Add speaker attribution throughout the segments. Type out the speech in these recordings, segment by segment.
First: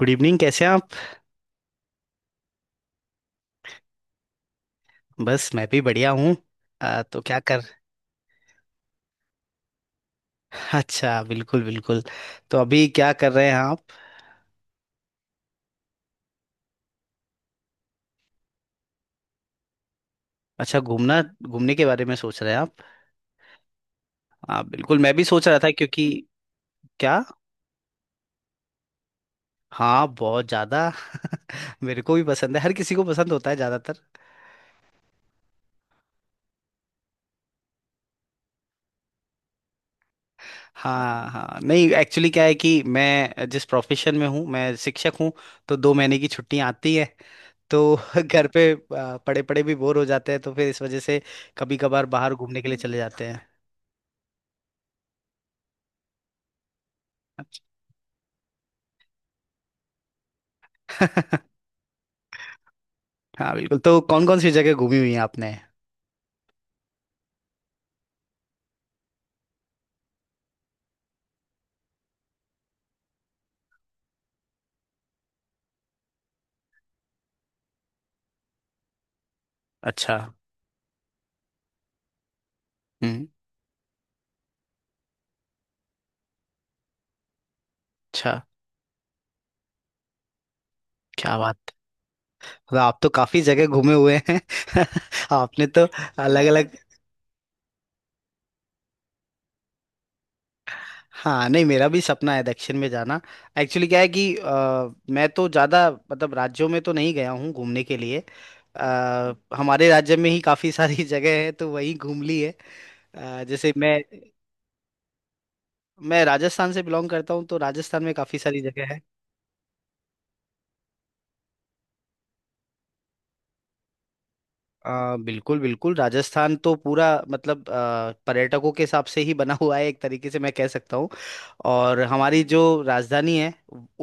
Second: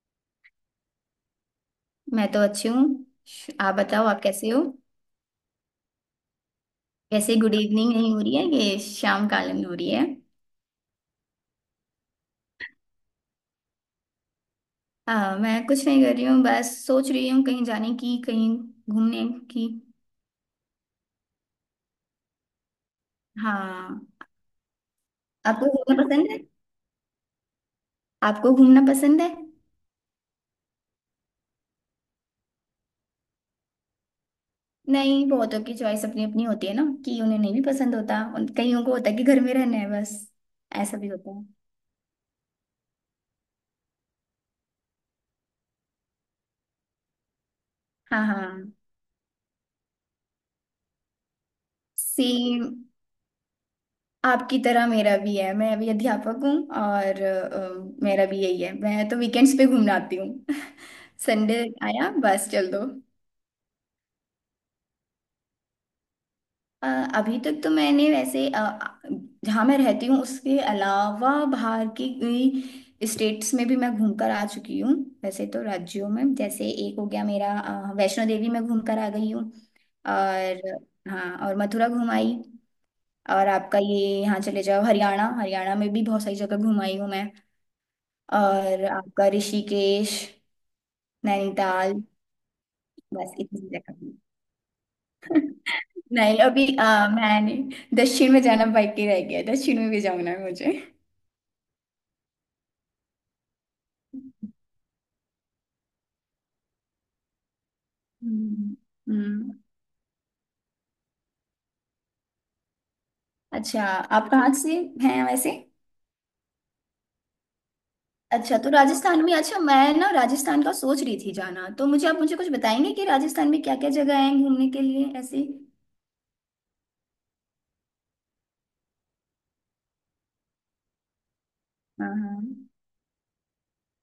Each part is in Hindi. Speaker 1: गुड इवनिंग कैसे हैं आप।
Speaker 2: मैं तो अच्छी हूँ। आप बताओ, आप कैसे हो?
Speaker 1: बस मैं भी बढ़िया हूँ। तो
Speaker 2: कैसे
Speaker 1: क्या
Speaker 2: गुड
Speaker 1: कर
Speaker 2: इवनिंग नहीं हो रही है, ये शाम कालीन हो रही है।
Speaker 1: अच्छा बिल्कुल बिल्कुल। तो अभी क्या कर रहे हैं आप।
Speaker 2: हाँ, मैं कुछ नहीं कर रही हूँ, बस सोच रही हूँ कहीं जाने की, कहीं घूमने की।
Speaker 1: अच्छा घूमना घूमने के बारे में सोच रहे हैं आप।
Speaker 2: हाँ,
Speaker 1: हाँ बिल्कुल मैं भी सोच रहा
Speaker 2: आपको
Speaker 1: था
Speaker 2: घूमना
Speaker 1: क्योंकि
Speaker 2: पसंद है?
Speaker 1: क्या।
Speaker 2: आपको घूमना पसंद है?
Speaker 1: हाँ बहुत ज़्यादा। मेरे को भी पसंद है, हर किसी को पसंद होता है ज़्यादातर।
Speaker 2: नहीं, बहुतों की चॉइस अपनी अपनी होती है ना, कि उन्हें नहीं भी पसंद होता, उन कईयों को होता है कि घर में रहना है बस। ऐसा भी
Speaker 1: हाँ
Speaker 2: होता है।
Speaker 1: हाँ, नहीं एक्चुअली क्या है कि मैं जिस प्रोफेशन में हूँ, मैं शिक्षक हूँ। तो 2 महीने की छुट्टियाँ आती है। तो
Speaker 2: हाँ
Speaker 1: घर
Speaker 2: हाँ।
Speaker 1: पे पड़े पड़े भी बोर हो जाते हैं तो फिर इस वजह से कभी कभार बाहर
Speaker 2: सेम
Speaker 1: घूमने के लिए चले जाते
Speaker 2: आपकी तरह मेरा भी है, मैं भी अध्यापक हूँ। और
Speaker 1: हैं।
Speaker 2: मेरा भी यही है, मैं तो वीकेंड्स पे घूमने आती हूँ। संडे आया बस चल दो।
Speaker 1: हाँ बिल्कुल, तो कौन कौन सी जगह घूमी हुई है आपने।
Speaker 2: अ, अभी तक तो मैंने वैसे जहाँ मैं रहती हूँ उसके अलावा बाहर की स्टेट्स में भी मैं घूमकर आ चुकी हूँ। वैसे तो राज्यों में, जैसे एक हो गया मेरा वैष्णो देवी में घूमकर आ गई हूँ।
Speaker 1: अच्छा।
Speaker 2: और हाँ, और मथुरा घुमाई।
Speaker 1: हम्म।
Speaker 2: और आपका ये, यहाँ चले जाओ हरियाणा, हरियाणा में भी बहुत सारी जगह घुमाई हूँ मैं।
Speaker 1: अच्छा
Speaker 2: और आपका ऋषिकेश,
Speaker 1: क्या बात है,
Speaker 2: नैनीताल।
Speaker 1: मतलब आप तो
Speaker 2: बस
Speaker 1: काफी
Speaker 2: इतनी
Speaker 1: जगह
Speaker 2: जगह
Speaker 1: घूमे
Speaker 2: पे।
Speaker 1: हुए हैं। आपने तो
Speaker 2: नहीं,
Speaker 1: अलग
Speaker 2: अभी
Speaker 1: अलग।
Speaker 2: मैंने दक्षिण में जाना बाकी रह गया, दक्षिण में भी जाना है मुझे।
Speaker 1: हाँ नहीं, मेरा भी सपना है दक्षिण में जाना। एक्चुअली क्या है कि मैं तो ज्यादा मतलब राज्यों में तो नहीं गया हूँ घूमने के लिए।
Speaker 2: हम्म। हम्म।
Speaker 1: हमारे राज्य में ही काफी सारी जगह है तो वही घूम ली है। अ, जैसे
Speaker 2: अच्छा, आप कहाँ से हैं वैसे?
Speaker 1: मैं राजस्थान से बिलोंग करता हूँ तो राजस्थान में काफी
Speaker 2: अच्छा,
Speaker 1: सारी
Speaker 2: तो
Speaker 1: जगह है।
Speaker 2: राजस्थान में। अच्छा, मैं ना राजस्थान का सोच रही थी जाना, तो मुझे आप, मुझे कुछ बताएंगे कि राजस्थान में क्या क्या जगह हैं घूमने के लिए ऐसे?
Speaker 1: बिल्कुल बिल्कुल, राजस्थान तो पूरा मतलब पर्यटकों के हिसाब से ही बना हुआ है एक तरीके से मैं कह सकता हूँ। और हमारी जो
Speaker 2: हाँ
Speaker 1: राजधानी है,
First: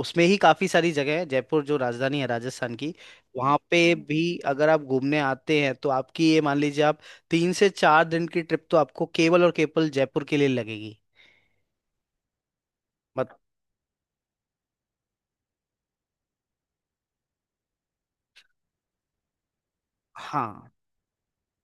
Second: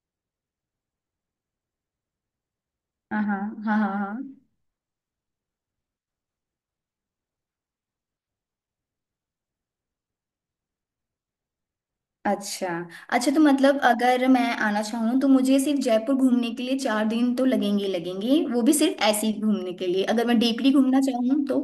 Speaker 1: उसमें ही काफ़ी सारी जगह है। जयपुर जो राजधानी है राजस्थान की,
Speaker 2: हाँ हाँ
Speaker 1: वहाँ
Speaker 2: हाँ
Speaker 1: पे
Speaker 2: हाँ हाँ।
Speaker 1: भी अगर आप घूमने आते हैं तो आपकी ये मान लीजिए, आप 3 से 4 दिन की ट्रिप तो आपको केवल और केवल जयपुर के लिए लगेगी।
Speaker 2: अच्छा, अच्छा
Speaker 1: मत
Speaker 2: तो मतलब अगर मैं आना चाहूँ तो मुझे सिर्फ जयपुर घूमने के लिए चार दिन तो लगेंगे ही लगेंगे, वो भी सिर्फ ऐसे ही घूमने के लिए, अगर मैं
Speaker 1: हाँ,
Speaker 2: डीपली घूमना चाहूँ तो?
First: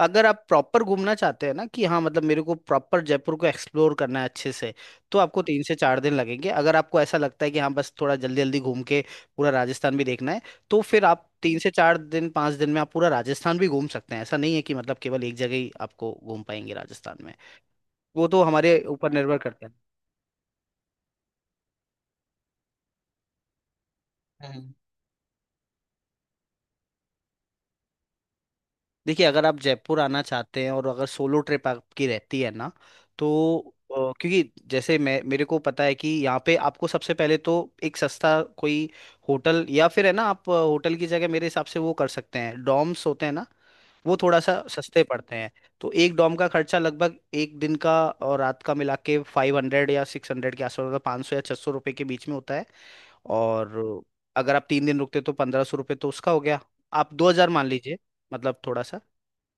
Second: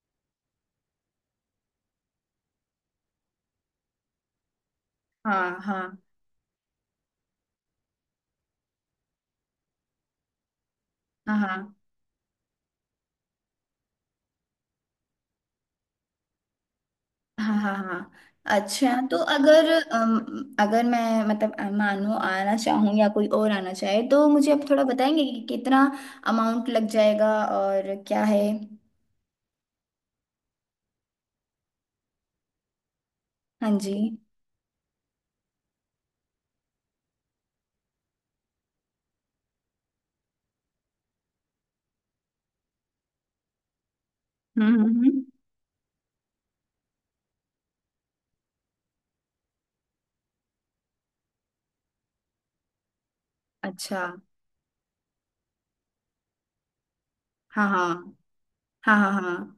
Speaker 1: अगर आप प्रॉपर घूमना चाहते हैं, ना कि हाँ मतलब मेरे को प्रॉपर जयपुर को एक्सप्लोर करना है अच्छे से, तो आपको
Speaker 2: हाँ
Speaker 1: तीन से
Speaker 2: हाँ
Speaker 1: चार दिन लगेंगे। अगर आपको ऐसा लगता है कि हाँ बस थोड़ा जल्दी जल्दी घूम के पूरा राजस्थान भी देखना है, तो फिर आप
Speaker 2: हाँ
Speaker 1: तीन से
Speaker 2: हाँ
Speaker 1: चार दिन 5 दिन में आप पूरा राजस्थान भी घूम सकते हैं। ऐसा नहीं है कि मतलब केवल एक जगह ही आपको घूम पाएंगे राजस्थान में,
Speaker 2: हाँ हाँ हाँ।
Speaker 1: वो तो हमारे
Speaker 2: अच्छा,
Speaker 1: ऊपर
Speaker 2: तो
Speaker 1: निर्भर करता
Speaker 2: अगर अगर मैं, मतलब मानो आना चाहूँ या कोई और आना चाहे तो मुझे
Speaker 1: है।
Speaker 2: आप थोड़ा बताएंगे कि कितना अमाउंट लग जाएगा और क्या है?
Speaker 1: देखिए, अगर आप जयपुर आना चाहते हैं और अगर सोलो ट्रिप आपकी रहती है ना, तो
Speaker 2: हाँ
Speaker 1: अ,
Speaker 2: जी।
Speaker 1: क्योंकि जैसे मैं मेरे को पता है कि यहाँ पे आपको सबसे पहले तो एक सस्ता कोई होटल, या फिर है ना आप होटल की जगह मेरे हिसाब से वो कर सकते हैं, डॉम्स होते हैं ना, वो थोड़ा सा
Speaker 2: हम्म।
Speaker 1: सस्ते
Speaker 2: हम्म।
Speaker 1: पड़ते हैं। तो एक डॉम का खर्चा लगभग एक दिन का और रात का मिला के 500 या 600 के आसपास, मतलब 500 या 600 रुपये के बीच में होता है।
Speaker 2: अच्छा।
Speaker 1: और अगर आप 3 दिन रुकते तो 1500 रुपये तो उसका हो गया। आप 2000 मान
Speaker 2: हाँ
Speaker 1: लीजिए,
Speaker 2: हाँ
Speaker 1: मतलब थोड़ा
Speaker 2: हाँ
Speaker 1: सा।
Speaker 2: हाँ हाँ।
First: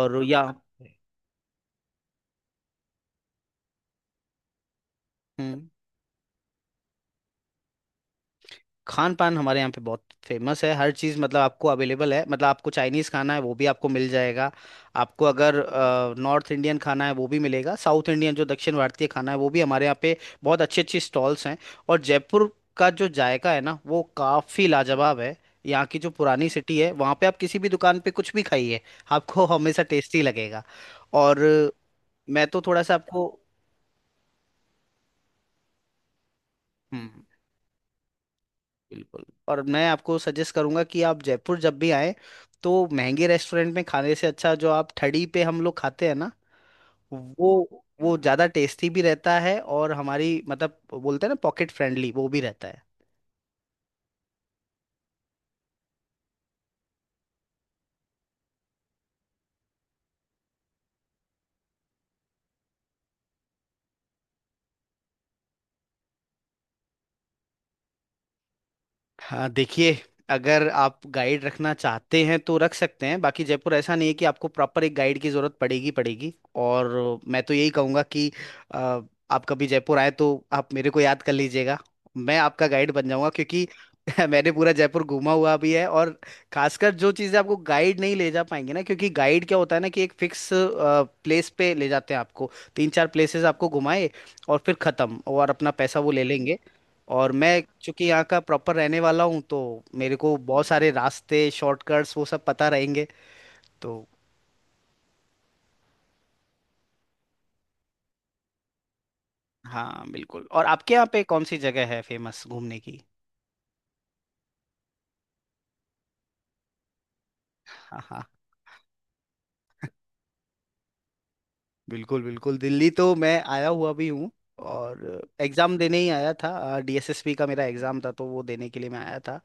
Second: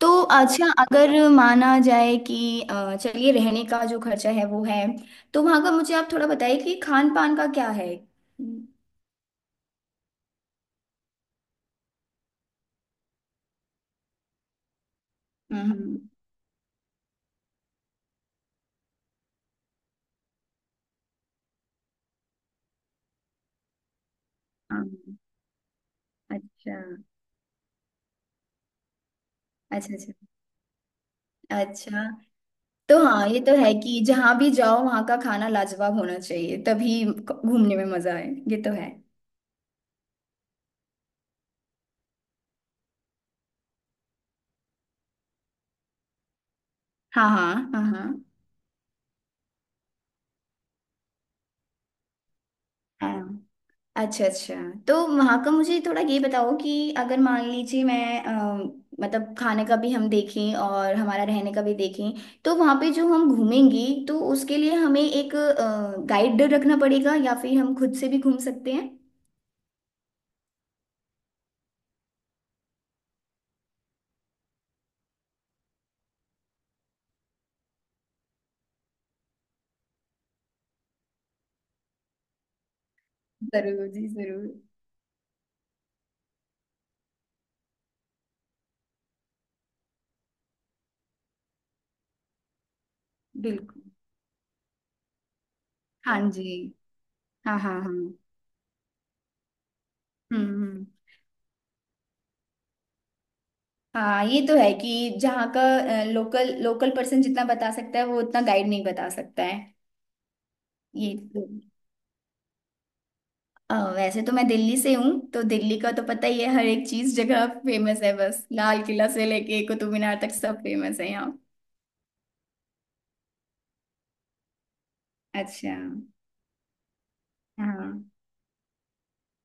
Speaker 2: तो
Speaker 1: या
Speaker 2: अच्छा, अगर माना जाए कि चलिए रहने का जो खर्चा है वो है, तो वहाँ
Speaker 1: हम्म
Speaker 2: का मुझे आप थोड़ा बताइए कि खान पान का क्या है? हम्म।
Speaker 1: खान पान हमारे यहाँ पे बहुत फेमस है। हर चीज़ मतलब आपको अवेलेबल है। मतलब आपको चाइनीज़ खाना है वो भी आपको मिल जाएगा, आपको अगर
Speaker 2: हम्म।
Speaker 1: नॉर्थ इंडियन खाना है वो भी मिलेगा, साउथ इंडियन जो दक्षिण भारतीय खाना है वो भी हमारे यहाँ पे बहुत अच्छी अच्छी स्टॉल्स हैं। और जयपुर का जो जायका है ना वो काफ़ी
Speaker 2: हाँ।
Speaker 1: लाजवाब है। यहाँ की जो पुरानी
Speaker 2: अच्छा
Speaker 1: सिटी है वहाँ पे आप किसी भी दुकान पे कुछ भी खाइए, आपको हमेशा
Speaker 2: अच्छा। अच्छा
Speaker 1: टेस्टी लगेगा। और
Speaker 2: अच्छा।
Speaker 1: मैं तो थोड़ा सा
Speaker 2: तो
Speaker 1: आपको
Speaker 2: हाँ, ये तो है कि जहाँ भी जाओ वहाँ का खाना लाजवाब होना चाहिए, तभी घूमने में मजा आए, ये तो है।
Speaker 1: बिल्कुल, और मैं आपको सजेस्ट करूंगा कि आप जयपुर जब भी आए तो महंगे रेस्टोरेंट में खाने से अच्छा जो आप थड़ी पे हम लोग खाते हैं ना,
Speaker 2: हाँ
Speaker 1: वो
Speaker 2: हाँ हाँ
Speaker 1: वो
Speaker 2: हाँ
Speaker 1: ज्यादा टेस्टी भी रहता है और हमारी मतलब बोलते हैं ना पॉकेट फ्रेंडली, वो भी रहता है।
Speaker 2: हाँ। अच्छा अच्छा। तो वहाँ का मुझे थोड़ा ये बताओ कि अगर मान लीजिए मैं मतलब खाने का भी हम देखें और हमारा रहने का भी देखें, तो वहाँ पे जो हम घूमेंगी तो उसके लिए हमें एक गाइड रखना पड़ेगा या फिर हम खुद से भी घूम सकते हैं?
Speaker 1: हाँ देखिए, अगर आप गाइड रखना चाहते हैं तो रख सकते हैं, बाकी जयपुर ऐसा नहीं है कि आपको प्रॉपर एक गाइड की ज़रूरत पड़ेगी पड़ेगी। और मैं तो यही कहूँगा कि अ, आप कभी जयपुर आए तो आप मेरे को याद कर लीजिएगा, मैं आपका गाइड बन जाऊँगा क्योंकि
Speaker 2: जरूर जी, जरूर।
Speaker 1: मैंने पूरा जयपुर घूमा हुआ भी है। और खासकर जो चीज़ें आपको गाइड नहीं ले जा पाएंगे ना, क्योंकि गाइड क्या होता है ना कि एक फिक्स प्लेस पे ले जाते हैं आपको, तीन चार प्लेसेस आपको
Speaker 2: बिल्कुल।
Speaker 1: घुमाए और फिर ख़त्म, और अपना पैसा वो
Speaker 2: हाँ
Speaker 1: ले
Speaker 2: जी।
Speaker 1: लेंगे। और
Speaker 2: हाँ
Speaker 1: मैं
Speaker 2: हाँ हाँ।
Speaker 1: चूंकि यहाँ का प्रॉपर रहने वाला हूँ तो मेरे को बहुत
Speaker 2: हम्म।
Speaker 1: सारे रास्ते शॉर्टकट्स वो सब पता रहेंगे। तो
Speaker 2: हाँ, ये तो है कि जहाँ का लोकल, लोकल पर्सन जितना बता सकता है वो उतना गाइड नहीं बता सकता है।
Speaker 1: हाँ बिल्कुल, और आपके यहाँ
Speaker 2: ये
Speaker 1: पे कौन सी जगह है फेमस घूमने की।
Speaker 2: वैसे तो मैं दिल्ली से हूँ, तो दिल्ली का तो पता ही है, हर एक चीज, जगह
Speaker 1: हाँ
Speaker 2: फेमस है,
Speaker 1: हाँ
Speaker 2: बस लाल किला से लेके कुतुब मीनार तक सब फेमस है यहाँ।
Speaker 1: बिल्कुल बिल्कुल, दिल्ली तो मैं आया हुआ भी हूँ। और
Speaker 2: अच्छा।
Speaker 1: एग्ज़ाम देने ही आया था, डीएसएसबी का मेरा एग्ज़ाम
Speaker 2: हाँ।
Speaker 1: था तो वो देने के लिए मैं आया था।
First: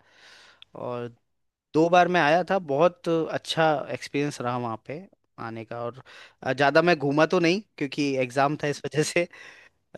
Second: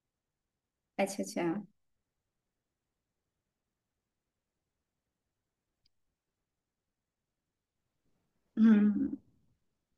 Speaker 1: और
Speaker 2: अच्छा अच्छा।
Speaker 1: 2 बार मैं आया था, बहुत अच्छा एक्सपीरियंस रहा वहाँ पे आने का। और ज़्यादा मैं घूमा तो नहीं क्योंकि एग्ज़ाम था इस वजह
Speaker 2: हम्म।
Speaker 1: से,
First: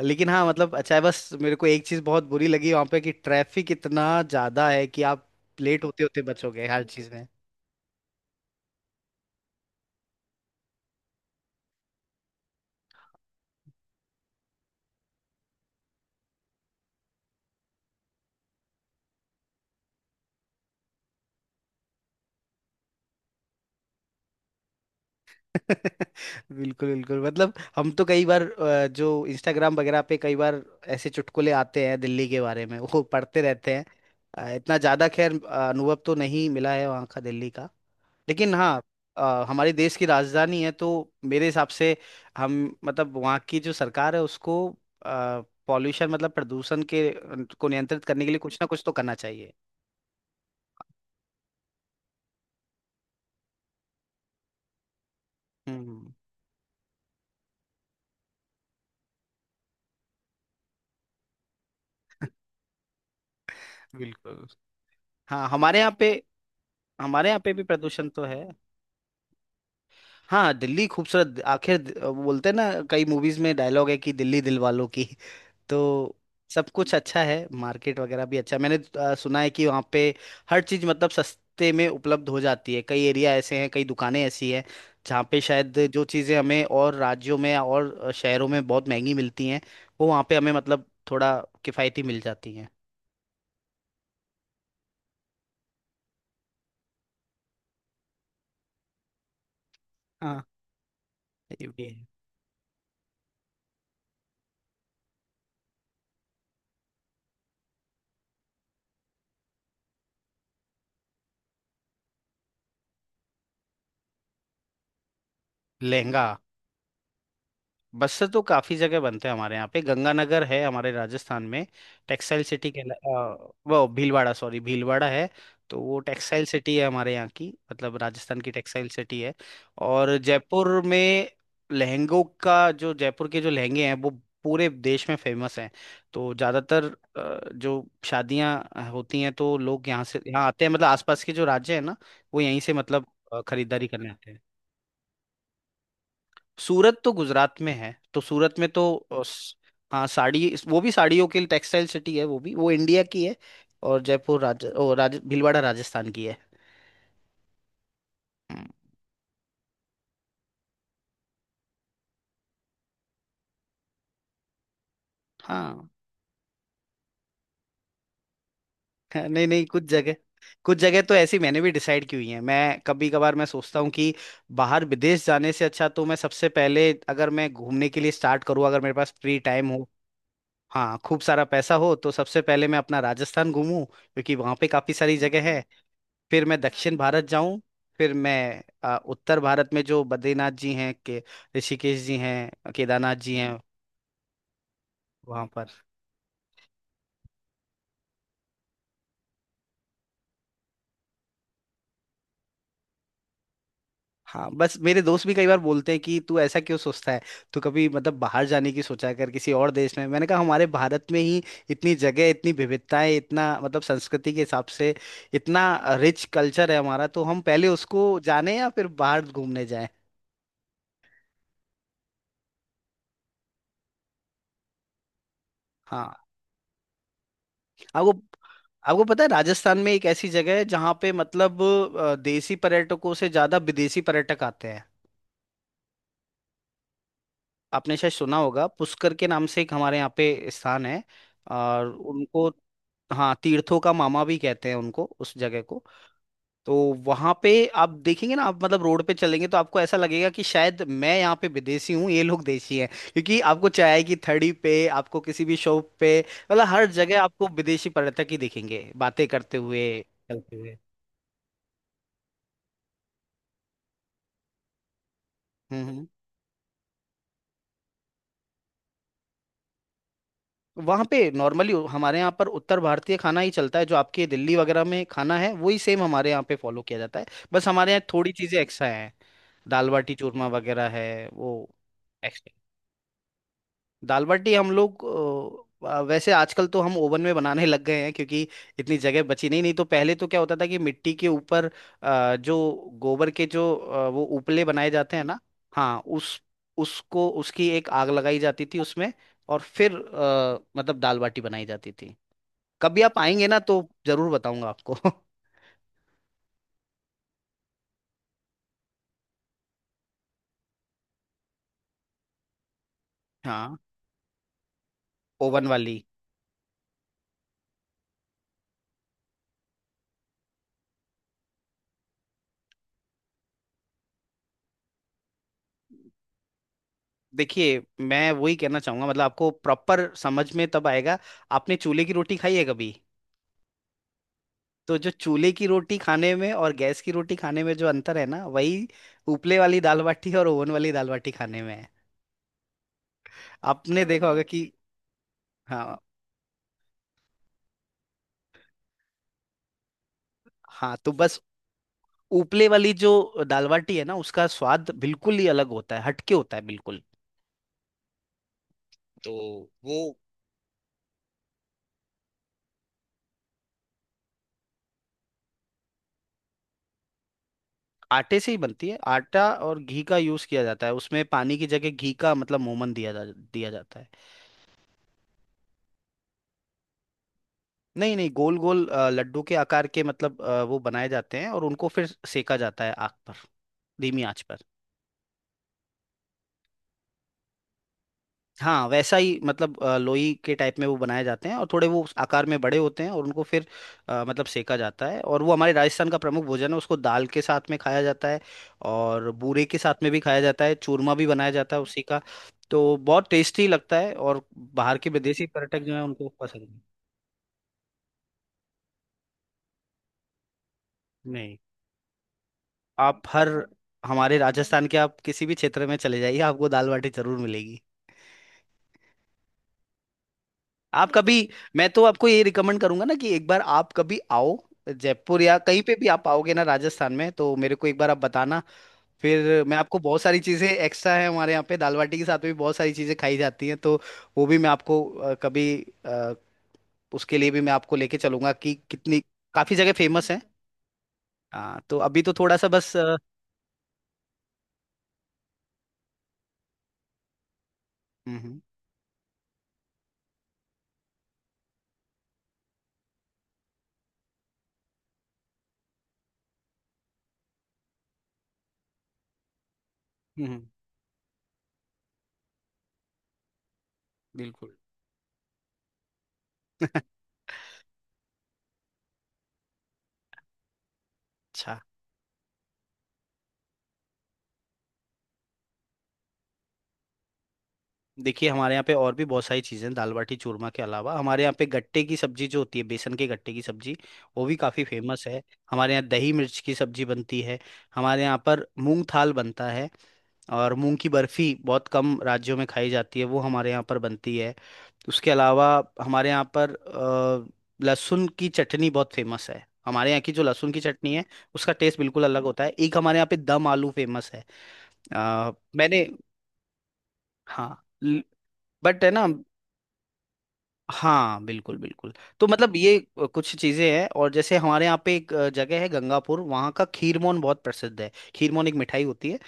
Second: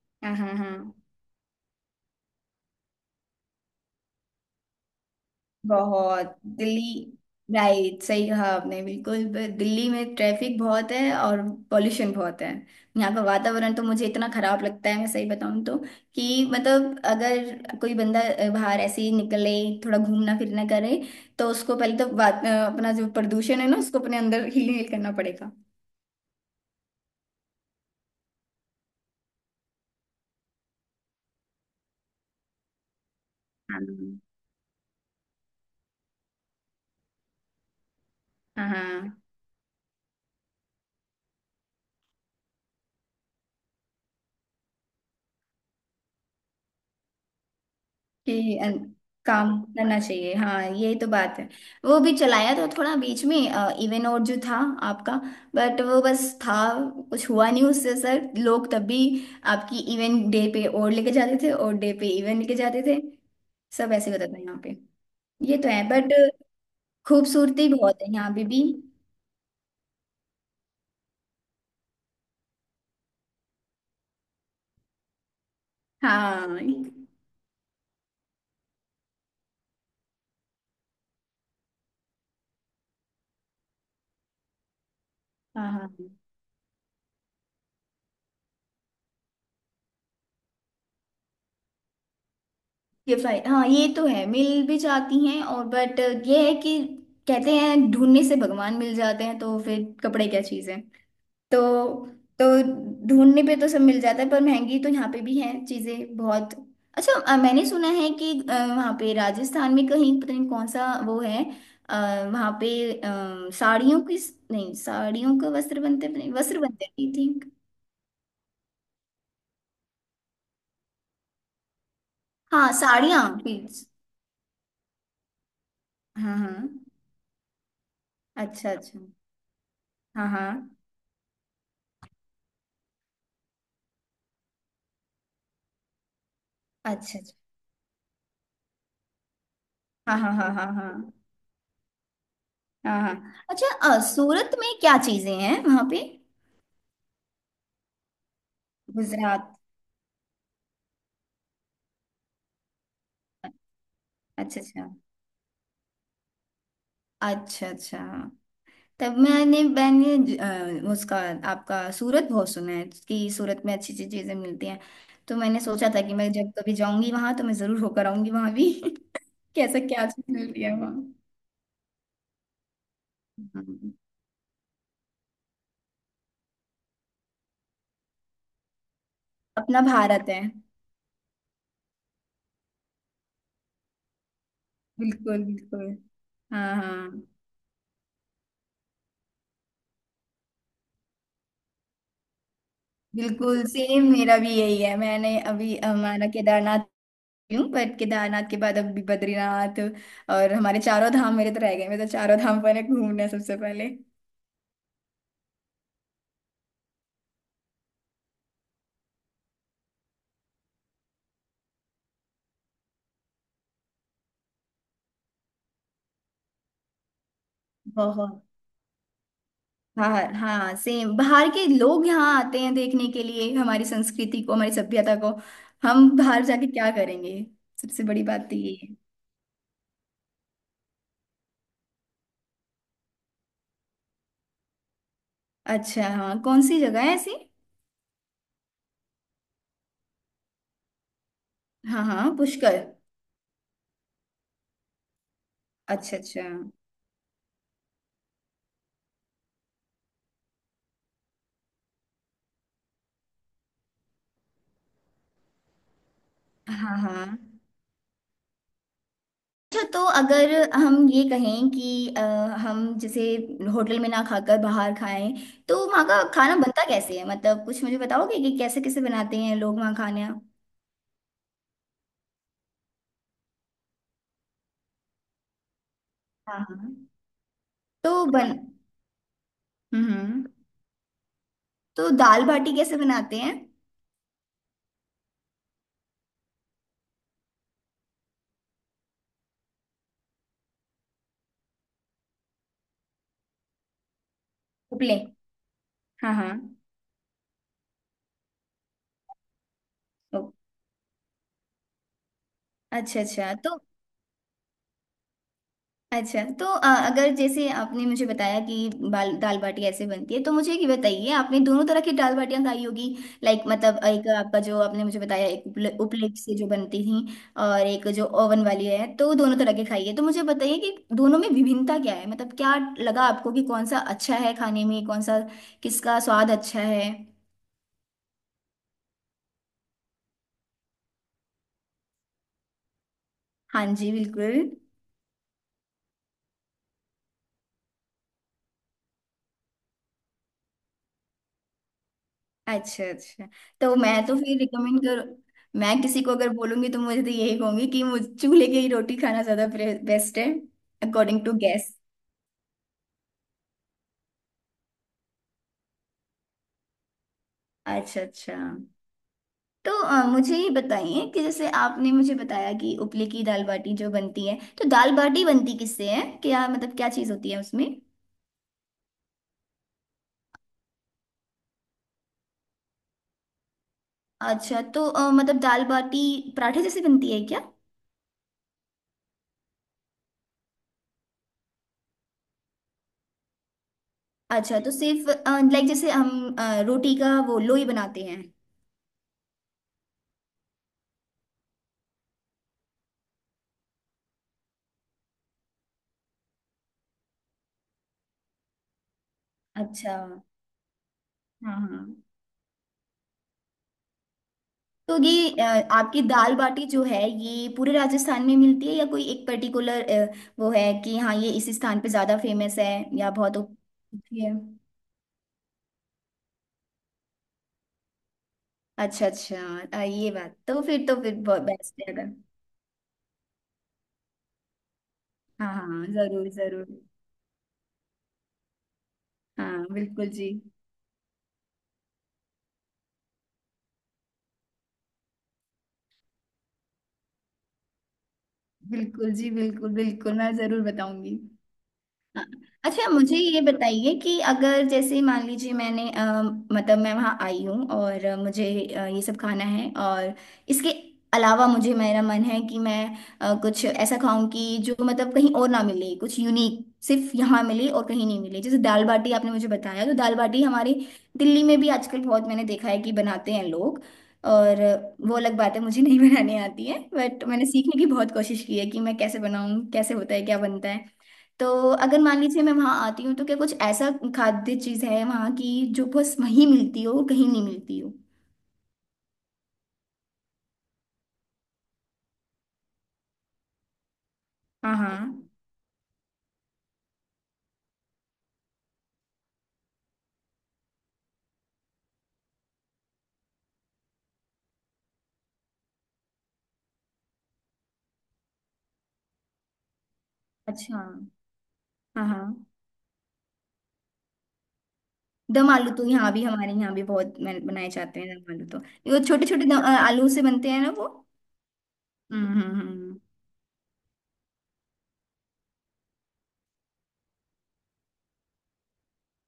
Speaker 1: लेकिन
Speaker 2: हाँ
Speaker 1: हाँ
Speaker 2: हाँ हाँ।
Speaker 1: मतलब अच्छा है। बस मेरे को एक चीज बहुत बुरी लगी वहां पे कि ट्रैफिक इतना ज्यादा है कि आप लेट होते होते
Speaker 2: बहुत
Speaker 1: बचोगे
Speaker 2: दिल्ली,
Speaker 1: हर चीज में।
Speaker 2: राइट, सही कहा आपने। बिल्कुल दिल्ली में ट्रैफिक बहुत है और पोल्यूशन बहुत है। यहाँ का वातावरण तो मुझे इतना खराब लगता है, मैं सही बताऊँ तो, कि मतलब अगर कोई बंदा बाहर ऐसे ही निकले, थोड़ा घूमना फिरना करे, तो उसको पहले तो अपना जो प्रदूषण है ना उसको अपने अंदर हील करना पड़ेगा।
Speaker 1: बिल्कुल बिल्कुल, मतलब हम तो कई बार जो इंस्टाग्राम वगैरह पे कई बार ऐसे चुटकुले आते हैं दिल्ली के बारे में वो पढ़ते रहते हैं।
Speaker 2: हाँ
Speaker 1: इतना ज्यादा खैर अनुभव तो नहीं मिला है वहाँ का दिल्ली का, लेकिन
Speaker 2: हाँ
Speaker 1: हाँ
Speaker 2: हाँ।
Speaker 1: हमारे देश की राजधानी है तो मेरे हिसाब से हम मतलब वहाँ की जो सरकार है उसको पॉल्यूशन मतलब प्रदूषण के को नियंत्रित करने के लिए कुछ
Speaker 2: कि
Speaker 1: ना कुछ
Speaker 2: अन-
Speaker 1: तो करना
Speaker 2: काम
Speaker 1: चाहिए।
Speaker 2: करना चाहिए, हाँ यही तो बात है। वो भी चलाया तो थोड़ा बीच में इवन और जो था आपका, बट वो
Speaker 1: हम्म,
Speaker 2: बस था, कुछ हुआ नहीं उससे सर, लोग तब भी आपकी इवन डे पे और लेके जाते थे और डे पे इवन लेके जाते थे, सब ऐसे होता था
Speaker 1: बिल्कुल।
Speaker 2: यहाँ पे।
Speaker 1: हाँ
Speaker 2: ये तो
Speaker 1: हमारे
Speaker 2: है,
Speaker 1: यहाँ पे,
Speaker 2: बट
Speaker 1: हमारे यहाँ पे भी
Speaker 2: खूबसूरती बहुत
Speaker 1: प्रदूषण
Speaker 2: है
Speaker 1: तो
Speaker 2: यहाँ
Speaker 1: है।
Speaker 2: पे भी।
Speaker 1: हाँ दिल्ली खूबसूरत आखिर बोलते हैं ना, कई मूवीज में डायलॉग है कि दिल्ली दिल वालों की। तो
Speaker 2: हाँ
Speaker 1: सब कुछ अच्छा है, मार्केट वगैरह भी अच्छा है। मैंने सुना है कि वहाँ पे हर चीज़ मतलब सस्ते में उपलब्ध हो जाती है। कई एरिया ऐसे हैं, कई दुकानें ऐसी हैं जहाँ पे
Speaker 2: हाँ
Speaker 1: शायद
Speaker 2: हाँ।
Speaker 1: जो चीज़ें हमें और राज्यों में और शहरों में बहुत महंगी मिलती हैं वो वहाँ पे हमें मतलब थोड़ा किफ़ायती मिल जाती हैं।
Speaker 2: ये फाइ हाँ, ये तो है, मिल भी जाती हैं, और बट ये है कि कहते हैं ढूंढने से भगवान मिल जाते हैं, तो फिर कपड़े क्या
Speaker 1: हाँ
Speaker 2: चीज़ है। तो
Speaker 1: ये भी है।
Speaker 2: तो ढूंढने पे तो सब मिल जाता है, पर महंगी तो यहाँ पे भी है चीज़ें बहुत। अच्छा, मैंने सुना है कि वहाँ पे राजस्थान में कहीं, पता नहीं कौन सा वो है, अ, वहाँ पे साड़ियों की, नहीं साड़ियों का वस्त्र बनते,
Speaker 1: लहंगा
Speaker 2: नहीं वस्त्र बनते आई थिंक।
Speaker 1: बस से तो काफी जगह बनते हैं हमारे यहाँ पे, गंगानगर है हमारे राजस्थान में टेक्सटाइल सिटी
Speaker 2: हाँ
Speaker 1: के,
Speaker 2: साड़ियाँ please।
Speaker 1: वो भीलवाड़ा, सॉरी भीलवाड़ा है। तो वो
Speaker 2: हाँ
Speaker 1: टेक्सटाइल
Speaker 2: हाँ।
Speaker 1: सिटी है हमारे यहाँ की, मतलब राजस्थान की
Speaker 2: अच्छा
Speaker 1: टेक्सटाइल
Speaker 2: अच्छा।
Speaker 1: सिटी है। और
Speaker 2: हाँ हाँ।
Speaker 1: जयपुर में लहंगों का, जो जयपुर के जो लहंगे हैं वो पूरे देश में फेमस हैं। तो ज़्यादातर
Speaker 2: अच्छा अच्छा।
Speaker 1: जो शादियाँ होती हैं तो लोग यहाँ
Speaker 2: हाँ
Speaker 1: से,
Speaker 2: हाँ
Speaker 1: यहाँ
Speaker 2: हाँ
Speaker 1: आते हैं,
Speaker 2: हाँ
Speaker 1: मतलब
Speaker 2: हाँ
Speaker 1: आसपास के जो राज्य है ना वो यहीं से
Speaker 2: हाँ
Speaker 1: मतलब
Speaker 2: हाँ। अच्छा,
Speaker 1: खरीदारी करने आते हैं।
Speaker 2: सूरत में क्या चीजें हैं वहां पे?
Speaker 1: सूरत तो गुजरात में है, तो सूरत में तो
Speaker 2: गुजरात।
Speaker 1: हाँ साड़ी वो भी साड़ियों के लिए टेक्सटाइल सिटी है, वो भी वो इंडिया की है। और जयपुर
Speaker 2: अच्छा
Speaker 1: राज
Speaker 2: अच्छा।
Speaker 1: ओ राज भीलवाड़ा राजस्थान की है।
Speaker 2: अच्छा अच्छा।
Speaker 1: हम्म,
Speaker 2: तब मैंने मैंने उसका आपका सूरत बहुत सुना है कि सूरत में अच्छी अच्छी चीजें मिलती हैं, तो मैंने
Speaker 1: हाँ
Speaker 2: सोचा था कि मैं जब कभी जाऊंगी वहां तो मैं जरूर होकर आऊंगी वहां भी
Speaker 1: हाँ, नहीं नहीं
Speaker 2: कैसा,
Speaker 1: कुछ
Speaker 2: क्या
Speaker 1: जगह,
Speaker 2: चीज मिलती है
Speaker 1: कुछ
Speaker 2: वहाँ।
Speaker 1: जगह तो ऐसी मैंने भी डिसाइड की हुई है। मैं कभी कभार मैं सोचता हूँ
Speaker 2: हम्म।
Speaker 1: कि बाहर विदेश जाने से अच्छा तो मैं सबसे पहले, अगर मैं घूमने के लिए स्टार्ट करूँ, अगर मेरे पास फ्री टाइम
Speaker 2: अपना
Speaker 1: हो,
Speaker 2: भारत है।
Speaker 1: हाँ खूब सारा पैसा हो, तो सबसे पहले मैं अपना राजस्थान घूमूं क्योंकि वहां पे काफी सारी जगह
Speaker 2: बिल्कुल
Speaker 1: है।
Speaker 2: बिल्कुल।
Speaker 1: फिर मैं
Speaker 2: हाँ
Speaker 1: दक्षिण
Speaker 2: हाँ।
Speaker 1: भारत जाऊं, फिर मैं उत्तर भारत में जो बद्रीनाथ जी हैं के, ऋषिकेश जी हैं, केदारनाथ जी हैं
Speaker 2: बिल्कुल सेम, मेरा भी यही है, मैंने
Speaker 1: वहां पर।
Speaker 2: अभी हमारा केदारनाथ हूँ, पर केदारनाथ के बाद अभी बद्रीनाथ, और हमारे चारों धाम मेरे तो रह गए, मैं तो चारों धाम पर घूमना है सबसे पहले।
Speaker 1: हाँ बस मेरे दोस्त भी कई बार बोलते हैं कि तू ऐसा क्यों सोचता है, तू कभी मतलब बाहर जाने की सोचा कर, किसी और देश में। मैंने कहा हमारे भारत में ही इतनी जगह, इतनी विविधताएं, इतना मतलब संस्कृति के हिसाब से इतना रिच कल्चर है हमारा, तो हम पहले उसको
Speaker 2: बहुत।
Speaker 1: जाने या फिर बाहर घूमने जाएं।
Speaker 2: बाहर, हाँ सेम, बाहर के लोग यहाँ आते हैं देखने के लिए हमारी संस्कृति को, हमारी सभ्यता को। हम
Speaker 1: हाँ।
Speaker 2: बाहर जाके क्या करेंगे, सबसे
Speaker 1: आपको
Speaker 2: बड़ी बात तो ये है।
Speaker 1: आपको पता है राजस्थान में एक ऐसी जगह है जहाँ पे मतलब देसी पर्यटकों से ज्यादा विदेशी पर्यटक आते हैं।
Speaker 2: अच्छा, हाँ कौन सी जगह है ऐसी?
Speaker 1: आपने शायद सुना होगा पुष्कर के नाम से, एक हमारे यहाँ पे स्थान है, और
Speaker 2: हाँ हाँ
Speaker 1: उनको,
Speaker 2: पुष्कर।
Speaker 1: हाँ तीर्थों का मामा भी कहते हैं उनको, उस जगह को।
Speaker 2: अच्छा अच्छा।
Speaker 1: तो वहाँ पे आप देखेंगे ना, आप मतलब रोड पे चलेंगे तो आपको ऐसा लगेगा कि शायद मैं यहाँ पे विदेशी हूँ, ये लोग देशी हैं। क्योंकि आपको चाय की थड़ी पे, आपको किसी भी शॉप पे, मतलब हर
Speaker 2: हाँ
Speaker 1: जगह
Speaker 2: हाँ।
Speaker 1: आपको विदेशी पर्यटक ही दिखेंगे बातें करते
Speaker 2: अच्छा,
Speaker 1: हुए
Speaker 2: तो अगर
Speaker 1: चलते हुए।
Speaker 2: हम ये कहें कि हम जैसे होटल में ना खाकर बाहर खाएं, तो वहाँ
Speaker 1: हम्म
Speaker 2: का खाना बनता कैसे है, मतलब कुछ मुझे बताओगे कि कैसे कैसे बनाते हैं लोग वहाँ खाने? हाँ
Speaker 1: वहाँ पे नॉर्मली हमारे यहाँ पर उत्तर भारतीय खाना ही चलता है, जो आपके दिल्ली वगैरह में खाना है वही सेम हमारे यहाँ पे
Speaker 2: हाँ।
Speaker 1: फॉलो किया जाता है। बस हमारे यहाँ
Speaker 2: तो
Speaker 1: थोड़ी
Speaker 2: बन
Speaker 1: चीजें एक्स्ट्रा हैं, दाल बाटी
Speaker 2: हम्म।
Speaker 1: चूरमा वगैरह है वो।
Speaker 2: तो दाल बाटी कैसे बनाते हैं?
Speaker 1: दाल बाटी हम लोग वैसे आजकल तो हम ओवन में बनाने लग गए हैं, क्योंकि इतनी जगह बची नहीं, नहीं तो पहले तो क्या होता था कि मिट्टी के ऊपर जो गोबर के जो वो उपले बनाए
Speaker 2: उपले।
Speaker 1: जाते हैं ना, हाँ
Speaker 2: हाँ
Speaker 1: उस
Speaker 2: हाँ।
Speaker 1: उसको, उसकी एक आग लगाई जाती थी उसमें और फिर
Speaker 2: ओ,
Speaker 1: मतलब दाल बाटी बनाई जाती थी। कभी आप
Speaker 2: अच्छा
Speaker 1: आएंगे
Speaker 2: अच्छा।
Speaker 1: ना
Speaker 2: तो
Speaker 1: तो जरूर बताऊंगा आपको।
Speaker 2: अच्छा, तो अगर जैसे आपने मुझे बताया कि बाल दाल बाटी ऐसे बनती है, तो मुझे ये बताइए, आपने दोनों तरह की दाल बाटियाँ खाई होगी, लाइक
Speaker 1: हाँ
Speaker 2: मतलब एक आपका जो आपने मुझे बताया, एक
Speaker 1: ओवन
Speaker 2: उपले,
Speaker 1: वाली।
Speaker 2: उपलेट से जो बनती थी, और एक जो ओवन वाली है, तो दोनों तरह की खाई है, तो मुझे बताइए कि दोनों में विभिन्नता क्या है, मतलब क्या लगा आपको कि कौन सा अच्छा है खाने में, कौन सा, किसका स्वाद अच्छा है?
Speaker 1: देखिए मैं वही कहना चाहूंगा, मतलब आपको प्रॉपर समझ में तब आएगा, आपने चूल्हे की रोटी खाई है कभी।
Speaker 2: हाँ जी, बिल्कुल।
Speaker 1: तो जो चूल्हे की रोटी खाने में और गैस की रोटी खाने में जो अंतर है ना, वही उपले वाली दाल बाटी और ओवन वाली दाल बाटी खाने में है।
Speaker 2: अच्छा अच्छा। तो
Speaker 1: आपने
Speaker 2: मैं
Speaker 1: देखा
Speaker 2: तो
Speaker 1: होगा
Speaker 2: फिर
Speaker 1: कि।
Speaker 2: रिकमेंड कर,
Speaker 1: हाँ
Speaker 2: मैं किसी को अगर बोलूंगी तो मुझे तो यही कहूंगी कि मुझे चूल्हे की रोटी खाना ज्यादा बेस्ट है
Speaker 1: हाँ, तो बस
Speaker 2: अकॉर्डिंग टू गैस।
Speaker 1: उपले वाली जो दाल बाटी है ना, उसका स्वाद बिल्कुल ही अलग होता है, हटके होता है बिल्कुल।
Speaker 2: अच्छा अच्छा।
Speaker 1: तो
Speaker 2: तो
Speaker 1: वो
Speaker 2: मुझे ये बताइए कि जैसे आपने मुझे बताया कि उपले की दाल बाटी जो बनती है, तो दाल बाटी बनती किससे है क्या, मतलब क्या चीज़ होती है उसमें?
Speaker 1: आटे से ही बनती है। आटा और घी का यूज किया जाता है उसमें, पानी की जगह घी का मतलब मोमन दिया जा दिया जाता है।
Speaker 2: अच्छा, तो मतलब दाल बाटी पराठे जैसे बनती है क्या?
Speaker 1: नहीं नहीं, गोल गोल लड्डू के आकार के मतलब वो बनाए जाते हैं और उनको फिर सेका जाता है आग पर, धीमी आंच पर।
Speaker 2: अच्छा, तो सिर्फ, लाइक जैसे हम रोटी का वो लोई बनाते हैं?
Speaker 1: हाँ वैसा ही मतलब लोई के टाइप में वो बनाए जाते हैं और थोड़े वो उस आकार में बड़े होते हैं और उनको फिर मतलब सेका जाता है। और वो हमारे राजस्थान का प्रमुख भोजन है। उसको दाल के साथ में खाया जाता है और बूरे के साथ में
Speaker 2: अच्छा।
Speaker 1: भी खाया जाता है, चूरमा भी बनाया जाता
Speaker 2: हाँ
Speaker 1: है
Speaker 2: हाँ।
Speaker 1: उसी का। तो बहुत टेस्टी लगता है और बाहर के
Speaker 2: तो
Speaker 1: विदेशी
Speaker 2: ये
Speaker 1: पर्यटक जो है,
Speaker 2: आपकी
Speaker 1: उनको
Speaker 2: दाल
Speaker 1: पसंद है।
Speaker 2: बाटी जो है ये पूरे राजस्थान में मिलती है या कोई एक पर्टिकुलर वो है कि हाँ ये
Speaker 1: नहीं,
Speaker 2: इस स्थान पे ज्यादा फेमस है,
Speaker 1: आप
Speaker 2: या
Speaker 1: हर
Speaker 2: बहुत
Speaker 1: हमारे
Speaker 2: ये
Speaker 1: राजस्थान के आप किसी भी क्षेत्र में चले जाइए, आपको दाल बाटी जरूर मिलेगी।
Speaker 2: अच्छा अच्छा। ये बात तो फिर,
Speaker 1: आप
Speaker 2: तो
Speaker 1: कभी
Speaker 2: फिर बहुत
Speaker 1: मैं
Speaker 2: बेस्ट
Speaker 1: तो
Speaker 2: है
Speaker 1: आपको
Speaker 2: अगर।
Speaker 1: ये रिकमेंड करूंगा ना कि एक बार आप कभी आओ, जयपुर या
Speaker 2: हाँ
Speaker 1: कहीं पे
Speaker 2: हाँ,
Speaker 1: भी आप
Speaker 2: जरूर
Speaker 1: आओगे ना
Speaker 2: जरूर।
Speaker 1: राजस्थान में, तो मेरे को एक बार आप बताना। फिर मैं
Speaker 2: हाँ
Speaker 1: आपको बहुत
Speaker 2: बिल्कुल
Speaker 1: सारी
Speaker 2: जी।
Speaker 1: चीजें एक्स्ट्रा है हमारे यहाँ पे दाल बाटी के साथ, भी बहुत सारी चीजें खाई जाती हैं। तो वो भी मैं आपको कभी अ, उसके लिए भी मैं आपको लेके चलूंगा कि कितनी
Speaker 2: बिल्कुल जी,
Speaker 1: काफी
Speaker 2: बिल्कुल
Speaker 1: जगह फेमस
Speaker 2: बिल्कुल,
Speaker 1: है।
Speaker 2: मैं जरूर बताऊंगी।
Speaker 1: हाँ, तो अभी तो
Speaker 2: हाँ।
Speaker 1: थोड़ा सा बस
Speaker 2: अच्छा, मुझे ये बताइए कि अगर जैसे मान लीजिए मैंने मतलब मैं वहाँ आई हूँ और
Speaker 1: हम्म हम्म
Speaker 2: मुझे ये सब खाना है और इसके अलावा मुझे, मेरा मन है कि मैं कुछ ऐसा खाऊं कि जो मतलब कहीं और ना मिले, कुछ यूनिक, सिर्फ यहाँ मिले और कहीं नहीं मिले, जैसे दाल बाटी आपने मुझे बताया, तो दाल
Speaker 1: हम्म,
Speaker 2: बाटी हमारे दिल्ली में भी आजकल बहुत मैंने देखा है कि बनाते हैं लोग,
Speaker 1: बिल्कुल।
Speaker 2: और वो अलग बात है, मुझे नहीं बनाने आती है, बट मैंने सीखने की बहुत कोशिश की है कि मैं कैसे बनाऊं, कैसे होता है, क्या बनता है। तो
Speaker 1: अच्छा,
Speaker 2: अगर मान लीजिए मैं वहां आती हूँ, तो क्या कुछ ऐसा खाद्य चीज है वहां की जो बस वहीं मिलती हो, कहीं नहीं मिलती हो?
Speaker 1: देखिए हमारे यहाँ पे और भी बहुत सारी चीज़ें हैं दाल बाटी चूरमा के अलावा। हमारे यहाँ पे गट्टे की सब्जी जो होती है, बेसन के गट्टे की सब्जी, वो भी काफ़ी
Speaker 2: हाँ
Speaker 1: फेमस है।
Speaker 2: हाँ।
Speaker 1: हमारे यहाँ दही मिर्च की सब्जी बनती है। हमारे यहाँ पर मूंग थाल बनता है। और मूंग की बर्फी बहुत कम राज्यों में खाई जाती है, वो हमारे यहाँ पर बनती है। उसके अलावा हमारे यहाँ पर लहसुन की चटनी बहुत फेमस है। हमारे यहाँ की जो लहसुन की
Speaker 2: अच्छा।
Speaker 1: चटनी है, उसका टेस्ट बिल्कुल
Speaker 2: हाँ
Speaker 1: अलग होता
Speaker 2: हाँ।
Speaker 1: है। एक हमारे यहाँ पे दम आलू फेमस है। अ,
Speaker 2: दम आलू तो
Speaker 1: मैंने
Speaker 2: यहाँ भी, हमारे यहाँ भी बहुत
Speaker 1: हाँ,
Speaker 2: बनाए जाते हैं दम आलू तो।
Speaker 1: बट है
Speaker 2: ये
Speaker 1: ना।
Speaker 2: छोटे छोटे आलू से बनते हैं ना वो?
Speaker 1: हाँ बिल्कुल बिल्कुल। तो मतलब ये
Speaker 2: हम्म।
Speaker 1: कुछ चीजें हैं। और जैसे हमारे यहाँ पे एक जगह है गंगापुर, वहाँ का खीरमोन बहुत प्रसिद्ध है। खीरमोन एक मिठाई होती है,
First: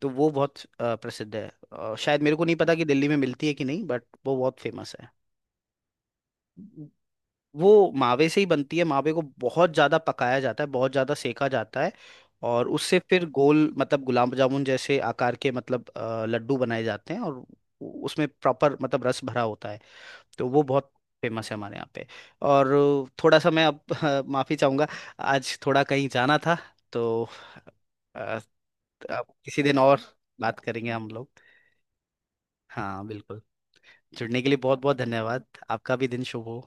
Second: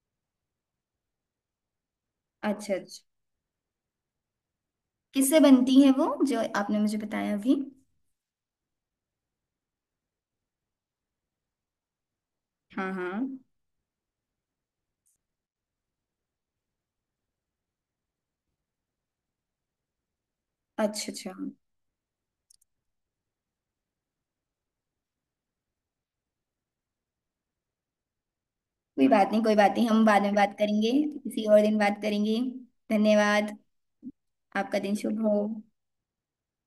Speaker 1: तो वो बहुत प्रसिद्ध है। शायद मेरे को नहीं पता
Speaker 2: अच्छा अच्छा।
Speaker 1: कि दिल्ली में मिलती है कि नहीं, बट वो बहुत फेमस है।
Speaker 2: किससे बनती है वो, जो आपने
Speaker 1: हम्म।
Speaker 2: मुझे बताया अभी?
Speaker 1: वो मावे से ही बनती है। मावे को बहुत ज्यादा पकाया जाता है, बहुत ज्यादा सेका जाता है, और
Speaker 2: हाँ
Speaker 1: उससे
Speaker 2: हाँ।
Speaker 1: फिर गोल मतलब गुलाब जामुन जैसे आकार के मतलब लड्डू बनाए जाते हैं। और उसमें प्रॉपर मतलब रस भरा होता है, तो वो बहुत
Speaker 2: अच्छा अच्छा।
Speaker 1: फेमस है हमारे यहाँ पे। और थोड़ा सा मैं अब माफ़ी चाहूँगा, आज थोड़ा कहीं जाना था, तो अ,
Speaker 2: कोई बात
Speaker 1: अब
Speaker 2: नहीं, कोई
Speaker 1: किसी
Speaker 2: बात
Speaker 1: दिन
Speaker 2: नहीं,
Speaker 1: और
Speaker 2: हम बाद में बात
Speaker 1: बात करेंगे
Speaker 2: करेंगे।
Speaker 1: हम लोग।
Speaker 2: किसी और दिन बात करेंगे।
Speaker 1: हाँ बिल्कुल,
Speaker 2: धन्यवाद।
Speaker 1: जुड़ने के लिए बहुत
Speaker 2: आपका दिन
Speaker 1: बहुत
Speaker 2: शुभ हो।
Speaker 1: धन्यवाद। आपका भी दिन शुभ हो।